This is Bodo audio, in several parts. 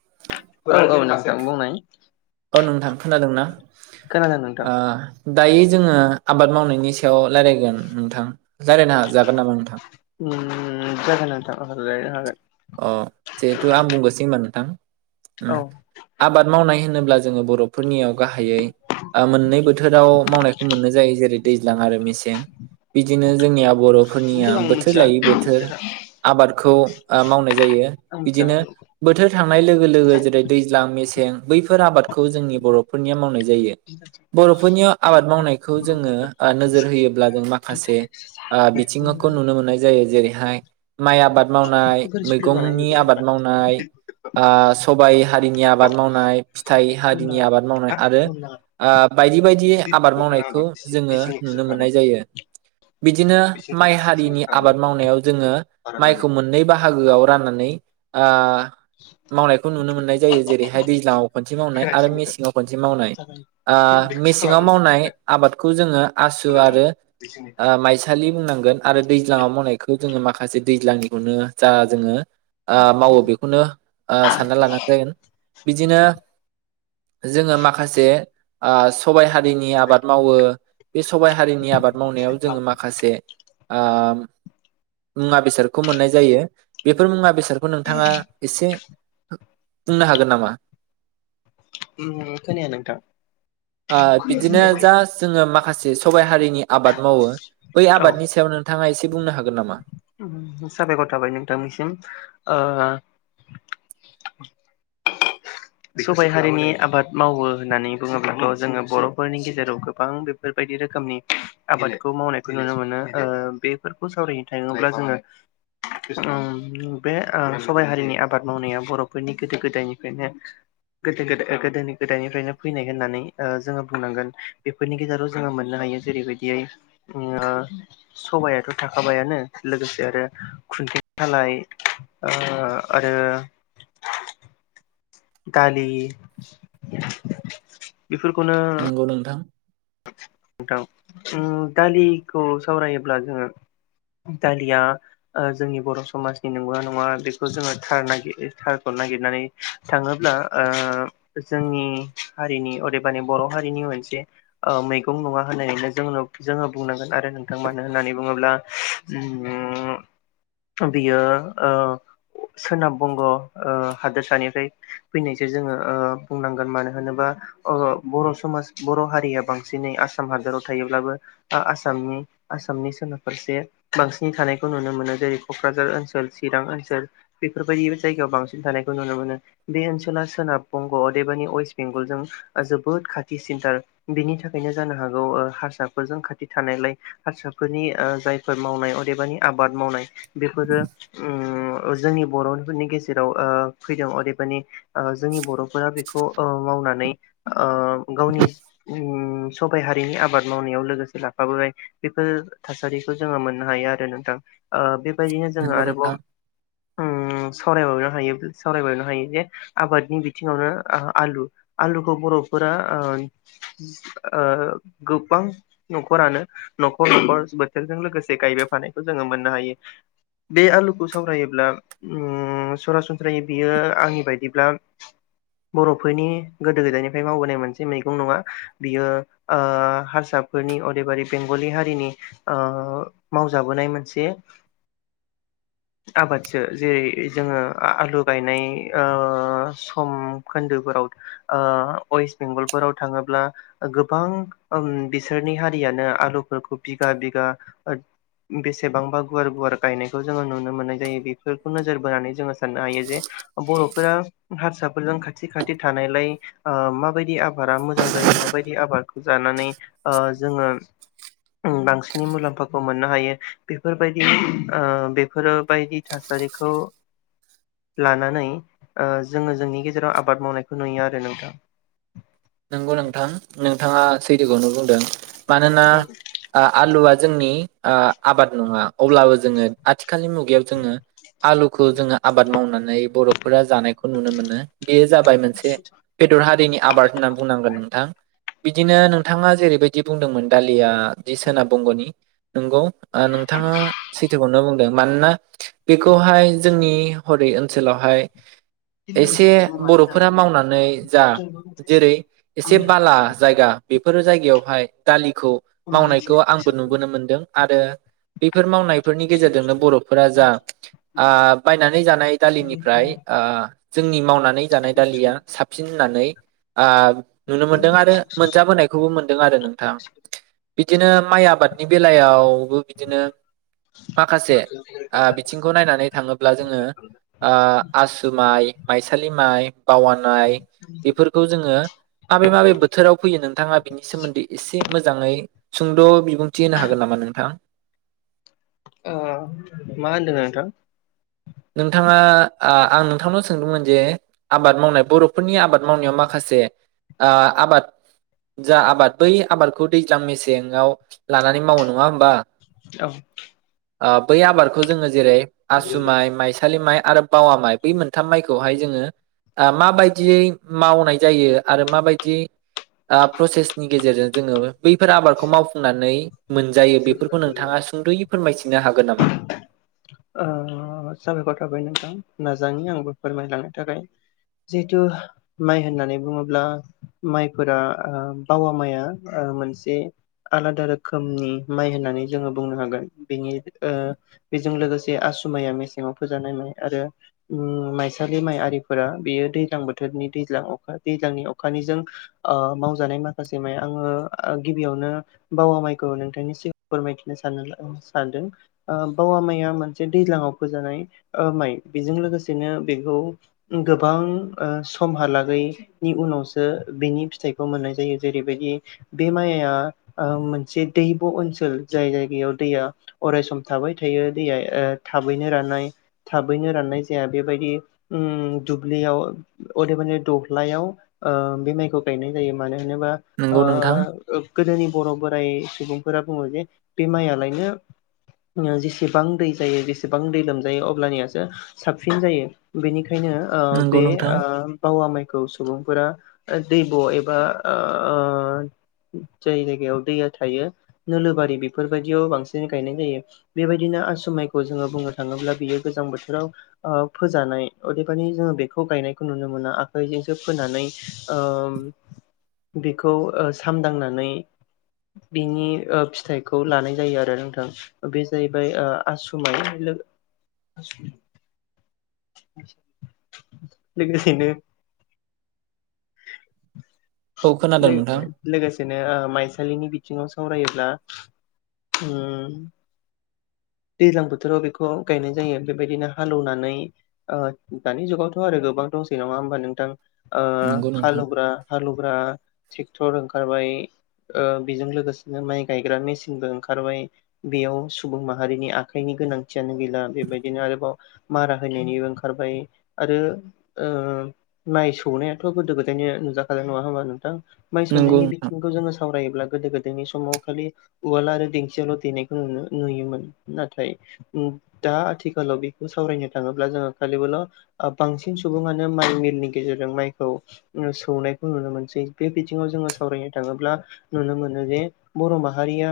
[inaudible] औ नोंथां खोनादोंना? खोनादों नोंथां दायो जोंङो आबाद मावनायनि सायाव रायजलायगोन नोंथां राय्लायनो जागोन नामा नोंथां उम जागोन नोंथां रायलायनो हागोन अ जिहेथु आं बुंगनोसै होनबा नोंथां ओ औ आबाद मावनाय होन होनोब्ला जों बरफोरनियाव गाहायै ओ मोननै बोथोराव मावनाय मोननाय जायो जेरै दैज्लां आरो मेसें बिदिनो जोंनिब बरफोरनिया खिन्थु आं बोथोर मिथिया लायै बोथोर आं आबादखौ मावनाय जायो। मिथिया बिदिनो मा बोथोर थांनाय लोगो लोगो जेरै दैज्लां मेसें बैफोर आबादखौ जोंनि बर'फोरनिया मावनाय जायो। बरफोरनियाव आबाद मावनायखौ जोंङो नोजोर होयोब्ला जों माखासे ओ बिथिङावखौ नुनो मोननाय जायो जेरै फ्राय माइ आबाद मावनाय बोरै मैगंनि संगोन आबाद मावनाय ओ सो सबाय हा रिनि आबाद मावनाय फिथाय बुंनाङा हारिनि आबाद मावनाय आरो बुंनाङा ओ बायदि बायदि आबाद मावनायखौ जोंङो नुनो मोननाय जायो बिदिनो माइ हारिनि आबाद मावनायाव जोंङो माइखौ मोननै बाहा हागोआव राननानै ओ मावनायखौ नुनो मोननाय जायो जेरैहाय दैज्लांङाव खनसे मावनाय आरो मेसेंङाव खनसे मावनाय जागोन ओ मेसेंङाव मावनाय आबादखौ जोंङो आसु आरो ओ माइसालि बुंनांगोन आरो दैज्लाङाव मावनायखो जोंङो माखासे दैज्लांनिखौनो जा जोंङो ओ मावो बेखौनो ओ सानना लाबानो जागोन बिदिनो जोंङो माखासे ओ सबाय हा रिनि आबाद मावो बे सबाय हारिनि आबाद मावनायाव जोंङो माखासे ओ मुवा बेसादखौ मोननाय जायो ‌ बेफोर मुंङा बेसे फोरखौ नोंथांङा इसे बुंनो हागोन नामा? उम खोनाया नोंथां खोनायासो होनबावबाय जे सबाय हारि नि आबाद मावो बै औ आबादनि सायाव नोंथांङा एसे बुंनो हागोन नामा? साबायखर थाबाय नोंथांनिसिम ओ सबाय हारिनि आबाद मावो होननानै बुङोब्लाथ' जोंङो बर'फोरनि गेजेराव गोबां बेफोरबायदि रोखोमनि आबादखौ मावनायखौ नुनो मोनो ओ बेफोरखौ सावरायनो थाङोब्ला जोंङो ओ बे ओ सबाइ हारिनि आबाद मावनाया बर'फोरनि गोदो गोदायनिफायनो गोदो गोदा गोदोनि गोदायनिफायनो फैनाय होननानै ओ जोङो बुंनांगोन बेफोरनि गेजेराव जोंङो मोननो हायो जेरैबायदियै ओ सबायाथ' थाखाबायानो लोगोसे आरो खुन्थि सालाय ओ आरो दालि बिफोरखौनो नंगौ नोंथां थां उम दालिखौ सावरायोब्ला जोंङो दालिया ओ जोंनि बर' समाजनि नंगौ‌ना नंङा बेखौ जोंङो थार नागिर थारखौ नागिरनानै थाङोब्ला ओ जोंनि हारिनि अदेबानि बर' हारिनि मोनसे ओ मैगं नंङा होननानैनो जों जोंङो बुंनांगोन आरो नोंथां मानो होननानै बुङोब्ला उम बियो ओ सोनाब बंग' ओ हादोरसानिफ्राय फैनायसो जोंङो ओ बुंनांगोन मानो होनोबा ओ बर' समाज बर' हारिया बांसिनै आसाम हादराव थायोब्लाबो आसामनि आसामनि सोनाब फारसे बांसिनै थानायखौ नुनो मोनो जेरै क'क्राझार ओनसोल चिरां ओनसोल बेफोरबायदि जायगायाव बांसिन थानायखौ नुनो मोनो बे ओनसोला सोनाब बंग' अदेबानि वेस्ट बेंगलजों जोबोद खाथि सिनथार बिनि थाखायनो जानो हागौ ओ हारसाफोरजों खाथि थानायलाय हारसाफोरनि ओ जायफोर मावनाय अदेबानि आबाद मावनाय बेफोरो उम ओ जोंनि बर'फोरनि गेजेराव ओ फैदों अदेबानि ओ जोंनि बर' फोरा बेखौ ओ मावना नै ओ गावनि उम सबाइ हारिनि आबाद मावनायाव लोगोसे लाफाबोबाय बेफोर थासारिखौ जोंङो मोननो हायो आरो नोंथां ओ बे बेबायदिनो जोंङो नंगौ आरोबाव नोंथाङा उम सावरायबावनो हायो सावरायबावनो हायो जे आबादनि बिथिंङावनो आलु आलुखौ बर'फोरा ओ ओ गोबां न'खरानो न'खर न'खर बोथोरजों लोगोसे गायबायफानायखौ जोंङो मोननो हायो बे आलुखौ सावरायोब्ला उम सरासनस्रायै बियो आंनि बायदिब्ला बर'फोरनि गोदो गोदायनिफ्राय मावबोनाय मोनसे मै गं नङा बियो ओ हारसाफोरनि अदेबारि बेंगलि हारिनि ओ मावजाबोनाय मोनसे आबादसो जेरै जोंङो आलु गायनाय ओ सम खोन्दोफोराव ओ वेस्ट बेंगल फोराव थांङोब्ला गोबां ओम बिसोरनि हारियानो आलुफोरखौ बिगा बिगा ओ बेसेबांबा गुवार गुवार गायनायखौ जोंङो नुनो मोननाय जायो। बेफोरखौ नोजोर बोनानै जोङो साननो हायो जे बर'फोरा हारसाफोरजों खाथि खाथि थानायलाय ओ माबायदि आब बादा मोजां जायो माबायदि आबादखौ जानानै ओ जोंङो बांसिनै मुलाम्फाखौ मोननो हायो बेफोरबायदि ओ बेफोर बायदि थासारिखौ लानानै ओ जोङो जोंनि गेजेराव आबाद मावनायखौ नुयो आरो नोंथां। सैथो खौनो बुंदों मानोना आ-आलुआ जोंनि ओ आबाद नङा अब्लाबो जोङो आथि खालनि मुगायाव जोङो आलुखौ जोङो आबाद मावनानै बर'फोरा जानायखौ नुनो मोनो बेयो जाबाय मोनसे बेदर हारिनि आबाद होननानै गोन नोंथां बिदिनो नोंथाङा जेरैबायदि बुंदोंमोन दालिया जि सेनाब बंगनि नंगौ नोंथाङा सैथोखौनो बुंदों। मानोना बेखौहाय जोंनि हरै ओनसोलावहाय एसे बर'फोरा मावनानै जा जेरै एसे बाला जायगा बेफोरो जायगायाव हाय दालि खौ मावनायखौ आंबो नुबोनो मोनदों आरो बेफोर मावनाय फोरनि गेजेरजोंनो बर'फोरा जा बायनानै जानाय दालिनिफ्राय ओ जोंनि माव नानै जानाय दालिया साबसिन होननानै ओ नुनो मोनदों आरो मोनजाबोनायखौबो मोनदों आरो नोंथां बिदिनो माइ आबाद नि बेलायावबो बिदिनो माखासे बिथिंखौ नायनानै थाङोब्ला जोंङो आसु माइ माइसालि माइ बावानाय बेफोरखौ जोंङो माबे-माबे बोथोराव फैयो नोंथाङा बिनि सोमोन्दै एसे मोजाङै सुंद' बि बुंथि होनो हागोन नामा नोंथां। ओ मा होनदों नोंथां नोंथाङा ओ आं नोंथांनाव सोंदोंमोन जे आबाद मावनाय बर'फोरनि आबाद मावनायाव माखासे ओ आबाद जा आबाद बै आबादखौ दैज्लां मेसेङाव लानानै मावो नङा होमबा औ बै आबादखौ जोंङो जेरै आसु माइ माइसालि माइ आरो बावा माइ बै मोनथाम माइखौहाय जोंङो माबायदियै मावनाय जायो आरो माबायदियै प्रसेसनि गेजेरजों जोंङो बैफोर आबादखौ मावफुंनानै मोनजायो बेफोरखौ नोंथाङा सुंद'यै फोरमायथिनो हागोन नामा। ओ साबायखर थाबाय नोंथां नाजानि आंबो फोरमायलांनो थाखाय जिहेथु माइ होननानै बुङोब्ला माइफोरा बावा माइआ मोनसे आलादा रोखोमनि माइ होननानै जोंङो बुंनो हागोन बेनि बेजों लोगोसे आसुमाइआ मेसेङाव फोजानाय माइ आरो माइसालि माइ आरिफोरा बेयो दैज्लां बोथोरनि दैज्लांखा दैज्लांनि अखानिजों मावजानाय माखासे माइ आंङो गिबियावनो बावा माइखौ नोंथांनि सि म फोरमायथिनो सान-सानदों ओ बावा माइआ मोनसे दैज्लां आव फोजानाय माइ बेजों लोगोसेनो बेखौ गोबां समहालागैनि उनावसो बेनि फिथाइखौ मोननाय जायो जेरैबायदि बे माइआ मोनसे दै ओनसोल जाय जायगायाव दैया अरायस थाबाय थायो दैया थाबैनो राननाय थाबैनो राननाय जाया बेबायदि दुब्लियाव अदेबानि दबलायाव बे माइखौ गायनाय जायो मानो जेनेबा नंगौ नोंथां गोदोनि बर' बोराय [unintelligible] फोरा बुङो जे बे माइलायनो जेसेबां दै जायो जेसेबां दै लोमजायो अब्लानियासो साबसिन जायो बेनि खायनो नंगौ बे नोंथां बावा माइ खौ सुबुंफोरा दै ब' एबा ओ जाय जायगायाव दैया थायो नोलोबारि बेफोरबायदियाव बांसिन गायनाय जायो बेबायदिनो आस माइखौ जोङो बुंनो थाङोब्ला बियो गोजां बोथोराव ओ फोजानाय अदेबानि जोङो बेखौ गायनायखौ नुनो मोना आखाइजोंसो फोनानै ओ बेखौ सामदांनानै बिनि ओ बिनि फिथाइखौ लानाय जायो आरो नोंथां बे जाहैबाय ओ आसुमाय लोगोसेनो औ खोनादों नोंथां लो-लोगोसेनो माइसालिनि बिथिङाव सावरायोब्ला ओ दैज्लां बोथोराव बेखौ गायनाय जायो बेबायदिनो हालेवनानै ओ दानि जुगावथ' आरो गोबां दंसै नङा होमबा नोंथां आ नंगौ नोंथां हालौग्रा हालुग्रा ट्रेक्टर ओंखारबाय ओ बेजों लोगोसेनो माइ गायग्रा मेसिनबो ओंखारबाय बेयाव सुबुं माहारिनि आखाइनि गोनांथियानो गैला बेबायदिनो आरोबाव मारा होनायनिबो ओंखारबाय आरो माइ सौनायाथ' गोदो गोदायनि नुजा नाय नङा होनबा नोंथां नंगौ माइसौनायनि नोंथां बिथिंखौ जोङो सावरायोब्ला गोदो गोदायनि समाव खालि उवला आरो देंसियावल' देनायखौ नुयोमोन नाथाय दा आथिखालाव बेखौ सावरायनो थाङोब्ला जोङो खालिबोल' बांसिन सुबुङानो माइ मिलनि गेजेरजों माइखौ सौनाय नुनो मोनसै बे बिथिङाव जोङो सावरायनो थाङोब्ला नुनो मोनो जे बर' माहारिया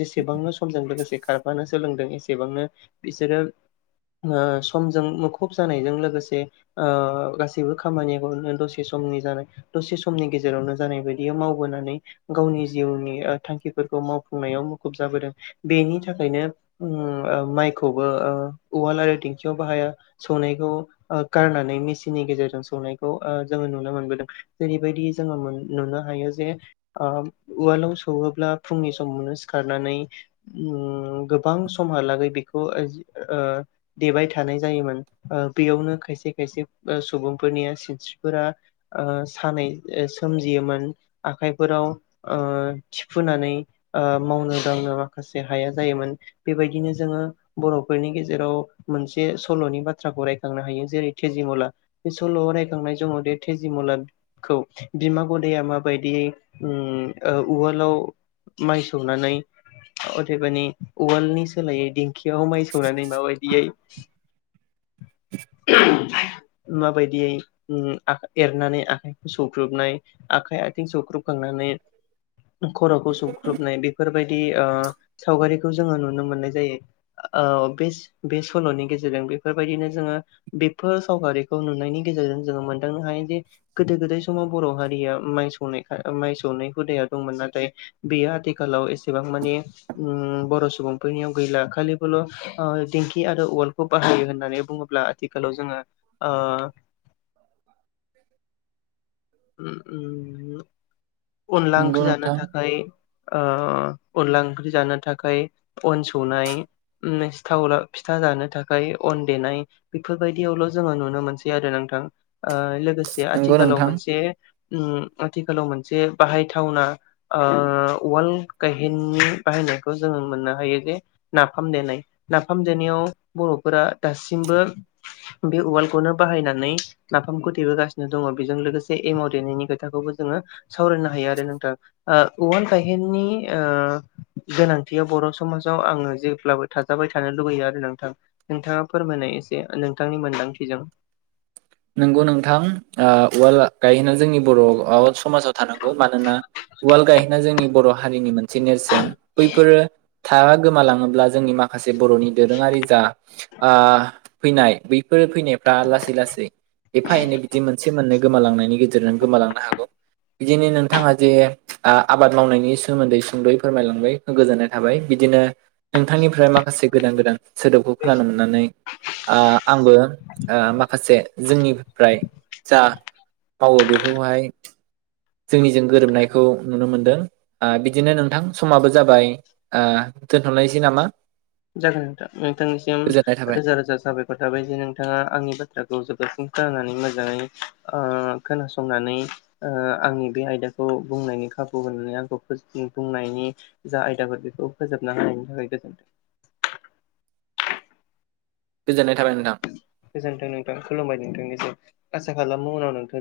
जेसेबांनो समजों लोगोसे खारफानो सोलोंदों एसेबांनो बिसोरो समजों मुखुब जानायजों लोगोसे गासैबो खामानिखौ दसे समनि जानाय दसे समनि गेजेरावनो जानाय बायदियै मावबोनानै गावनि जिउनि थांखिफोरखौ मावफुंनायाव मुखुब जाबोदों बेनि थाखायनो माइखौबो उवाल आरो दिेंखियाव बाहाया सौनायखौ गारनानै मेसिननि गेजेरजों सौनायखौ जोङो नुनो मोनबोदों जेरैबायदि जोङो नुनो हायो जे उवालाव सौहोब्ला फुंनि समावनो सिखारनानै गोबां समहालागै बेखौ देबाय थानाय जायोमोन बेयावनो खायसे खायसे सुबुंफोरनिया सिनस्रिफोरा सानाय सोमजियोमोन आखाइफोराव थिफुनानै मावनो दांनो माखासे हाया जायोमोन बेबायदिनो जोङो बर'फोरनि गेजेराव मोनसे सल'नि बाथ्राखौ रायखांनो हायो जेरै तेजिमुला बे सल'आव रायखांनाय समाव द तेजिमला खौ बिमा गदाया माबायदियै उवालाव माइ सौनानै अदेबानि उवालनि सोलायै दिं खियाव माइ सौनानै माबायदियै [unintelligible] माबायदियै ओ एरनानै आखाइ सौख्रुबनाय आखाइ आथिं सौख्रुबखांनानै खर'खौ सौग्रुबनाय बेफोरबायदि दि सावगारिखौ जोङो नुनो मोननाय जायो बे बे सल'नि गेजेरजों बेफोरबायदिनो जोङो बेफोर सावगारिखौ नुनायनि गेजेरजों जोङो मोनदांनो हायोदि गोदो गोदाय समाव बर' हारिया माइ सौनाय माइ सौनाय हुदाया दंमोन नाथाय बेयो आथिखालाव एसेबां मानि बर' सुबुंफोरनियाव गैला खालिबोल' दिंखि आरो उवालखौ बाहायो होननानै बुङोब्ला आथिखालाव जोङो आ अनला नंगौ ओंख्रि जानो नोंथां थाखाय ओ अनला ओंख्रि जानो थाखाय अन सौनाय ओमसिथावलाव सिथाव फिथा जानो थाखाय अन देनाय बेफोरबायदियावल' जोङो नुनो मोनसै आरो नोंथां लोगोसे नंगौ आथिखालाव नोंथां मोनसे उम आथिखालाव मोनसे बाहायथावना ओ उवाल गायहेननि बाहायनायखौ जोङो मोननो हायो जे नाफाम देनाय नाफाम देनायाव बर'फोरा दासिमबो बे उवालखौनो बाहायनानै नाफाम खथेबोगासिनो दङ बेजों लोगोसे ए एमाव देनायनि खोथाखौबो जोङो सावरायनो हायो आरो नोंथां ओ उवाल गायहेननि ओ गोनांथिया बर' समाजाव आङो जेब्लाबो थाजाबाय थानो लुुबैयो आरो नोंथां नोंथाङा फोरमायनाय एसे नोंथांनि मोनदांथिजों नंगौ नोंथां ओ उवाल गायहोनना जोंनि बर' समाजाव थानांगौ मानोना उवाल गायहोना जोंनि बर' हारिनि मोन से नेरसोन बैफोरो था गोमालाङोब्ला जोंनि माखासे बर'नि दोरोङारि जा आ फैनाय बैफोर फैनायफ्रा लासै लासै एफा एनै बिदि मोनसे मोननै गोमालांनायनि गेजेरजों गोमालांनो हागौ बिदिनो नोंथाङा जे आबाद मावनायनि सोमोन्दै सुंद'यै फोरमायलांबाय गोजोननाय थाबाय बिदिनो नोंथांनिफ्राय माखासे गोदान गोदान सोदोबखौ खोनानो मोननानै आ आंबो ओ माखासे जोंनिफ्राय जा मावो बेखौहाय जोंनिजों गोरोबनायखौ नुनो मोनदों ओ बिदिनो नोंथां समाबो जाबाय ओ दोनथ'नायसै नामा जागोन नोंथां नोंथांनिसिम गोजोननाय थाबाय रोजा रोजा साबायखर थाबाय जे नोंथाङा आंनि बाथ्राखौ जोबजासिम खोनानानै मोजाङै ओ खोनासंनानै ओ आंनि बे आयदाखौ बुंनायनि खाबु होनानै आंखौ बुंनायनि जा आयदाफोर बेखौ फोजोबना हानायनि थाखाय गोजोन्थों। गोजोननाय थाबाय नोंथां। गोजोनथों नोंथां खुलुमबाय नोंथांनिसो आसा खालामो उनाव नोंथां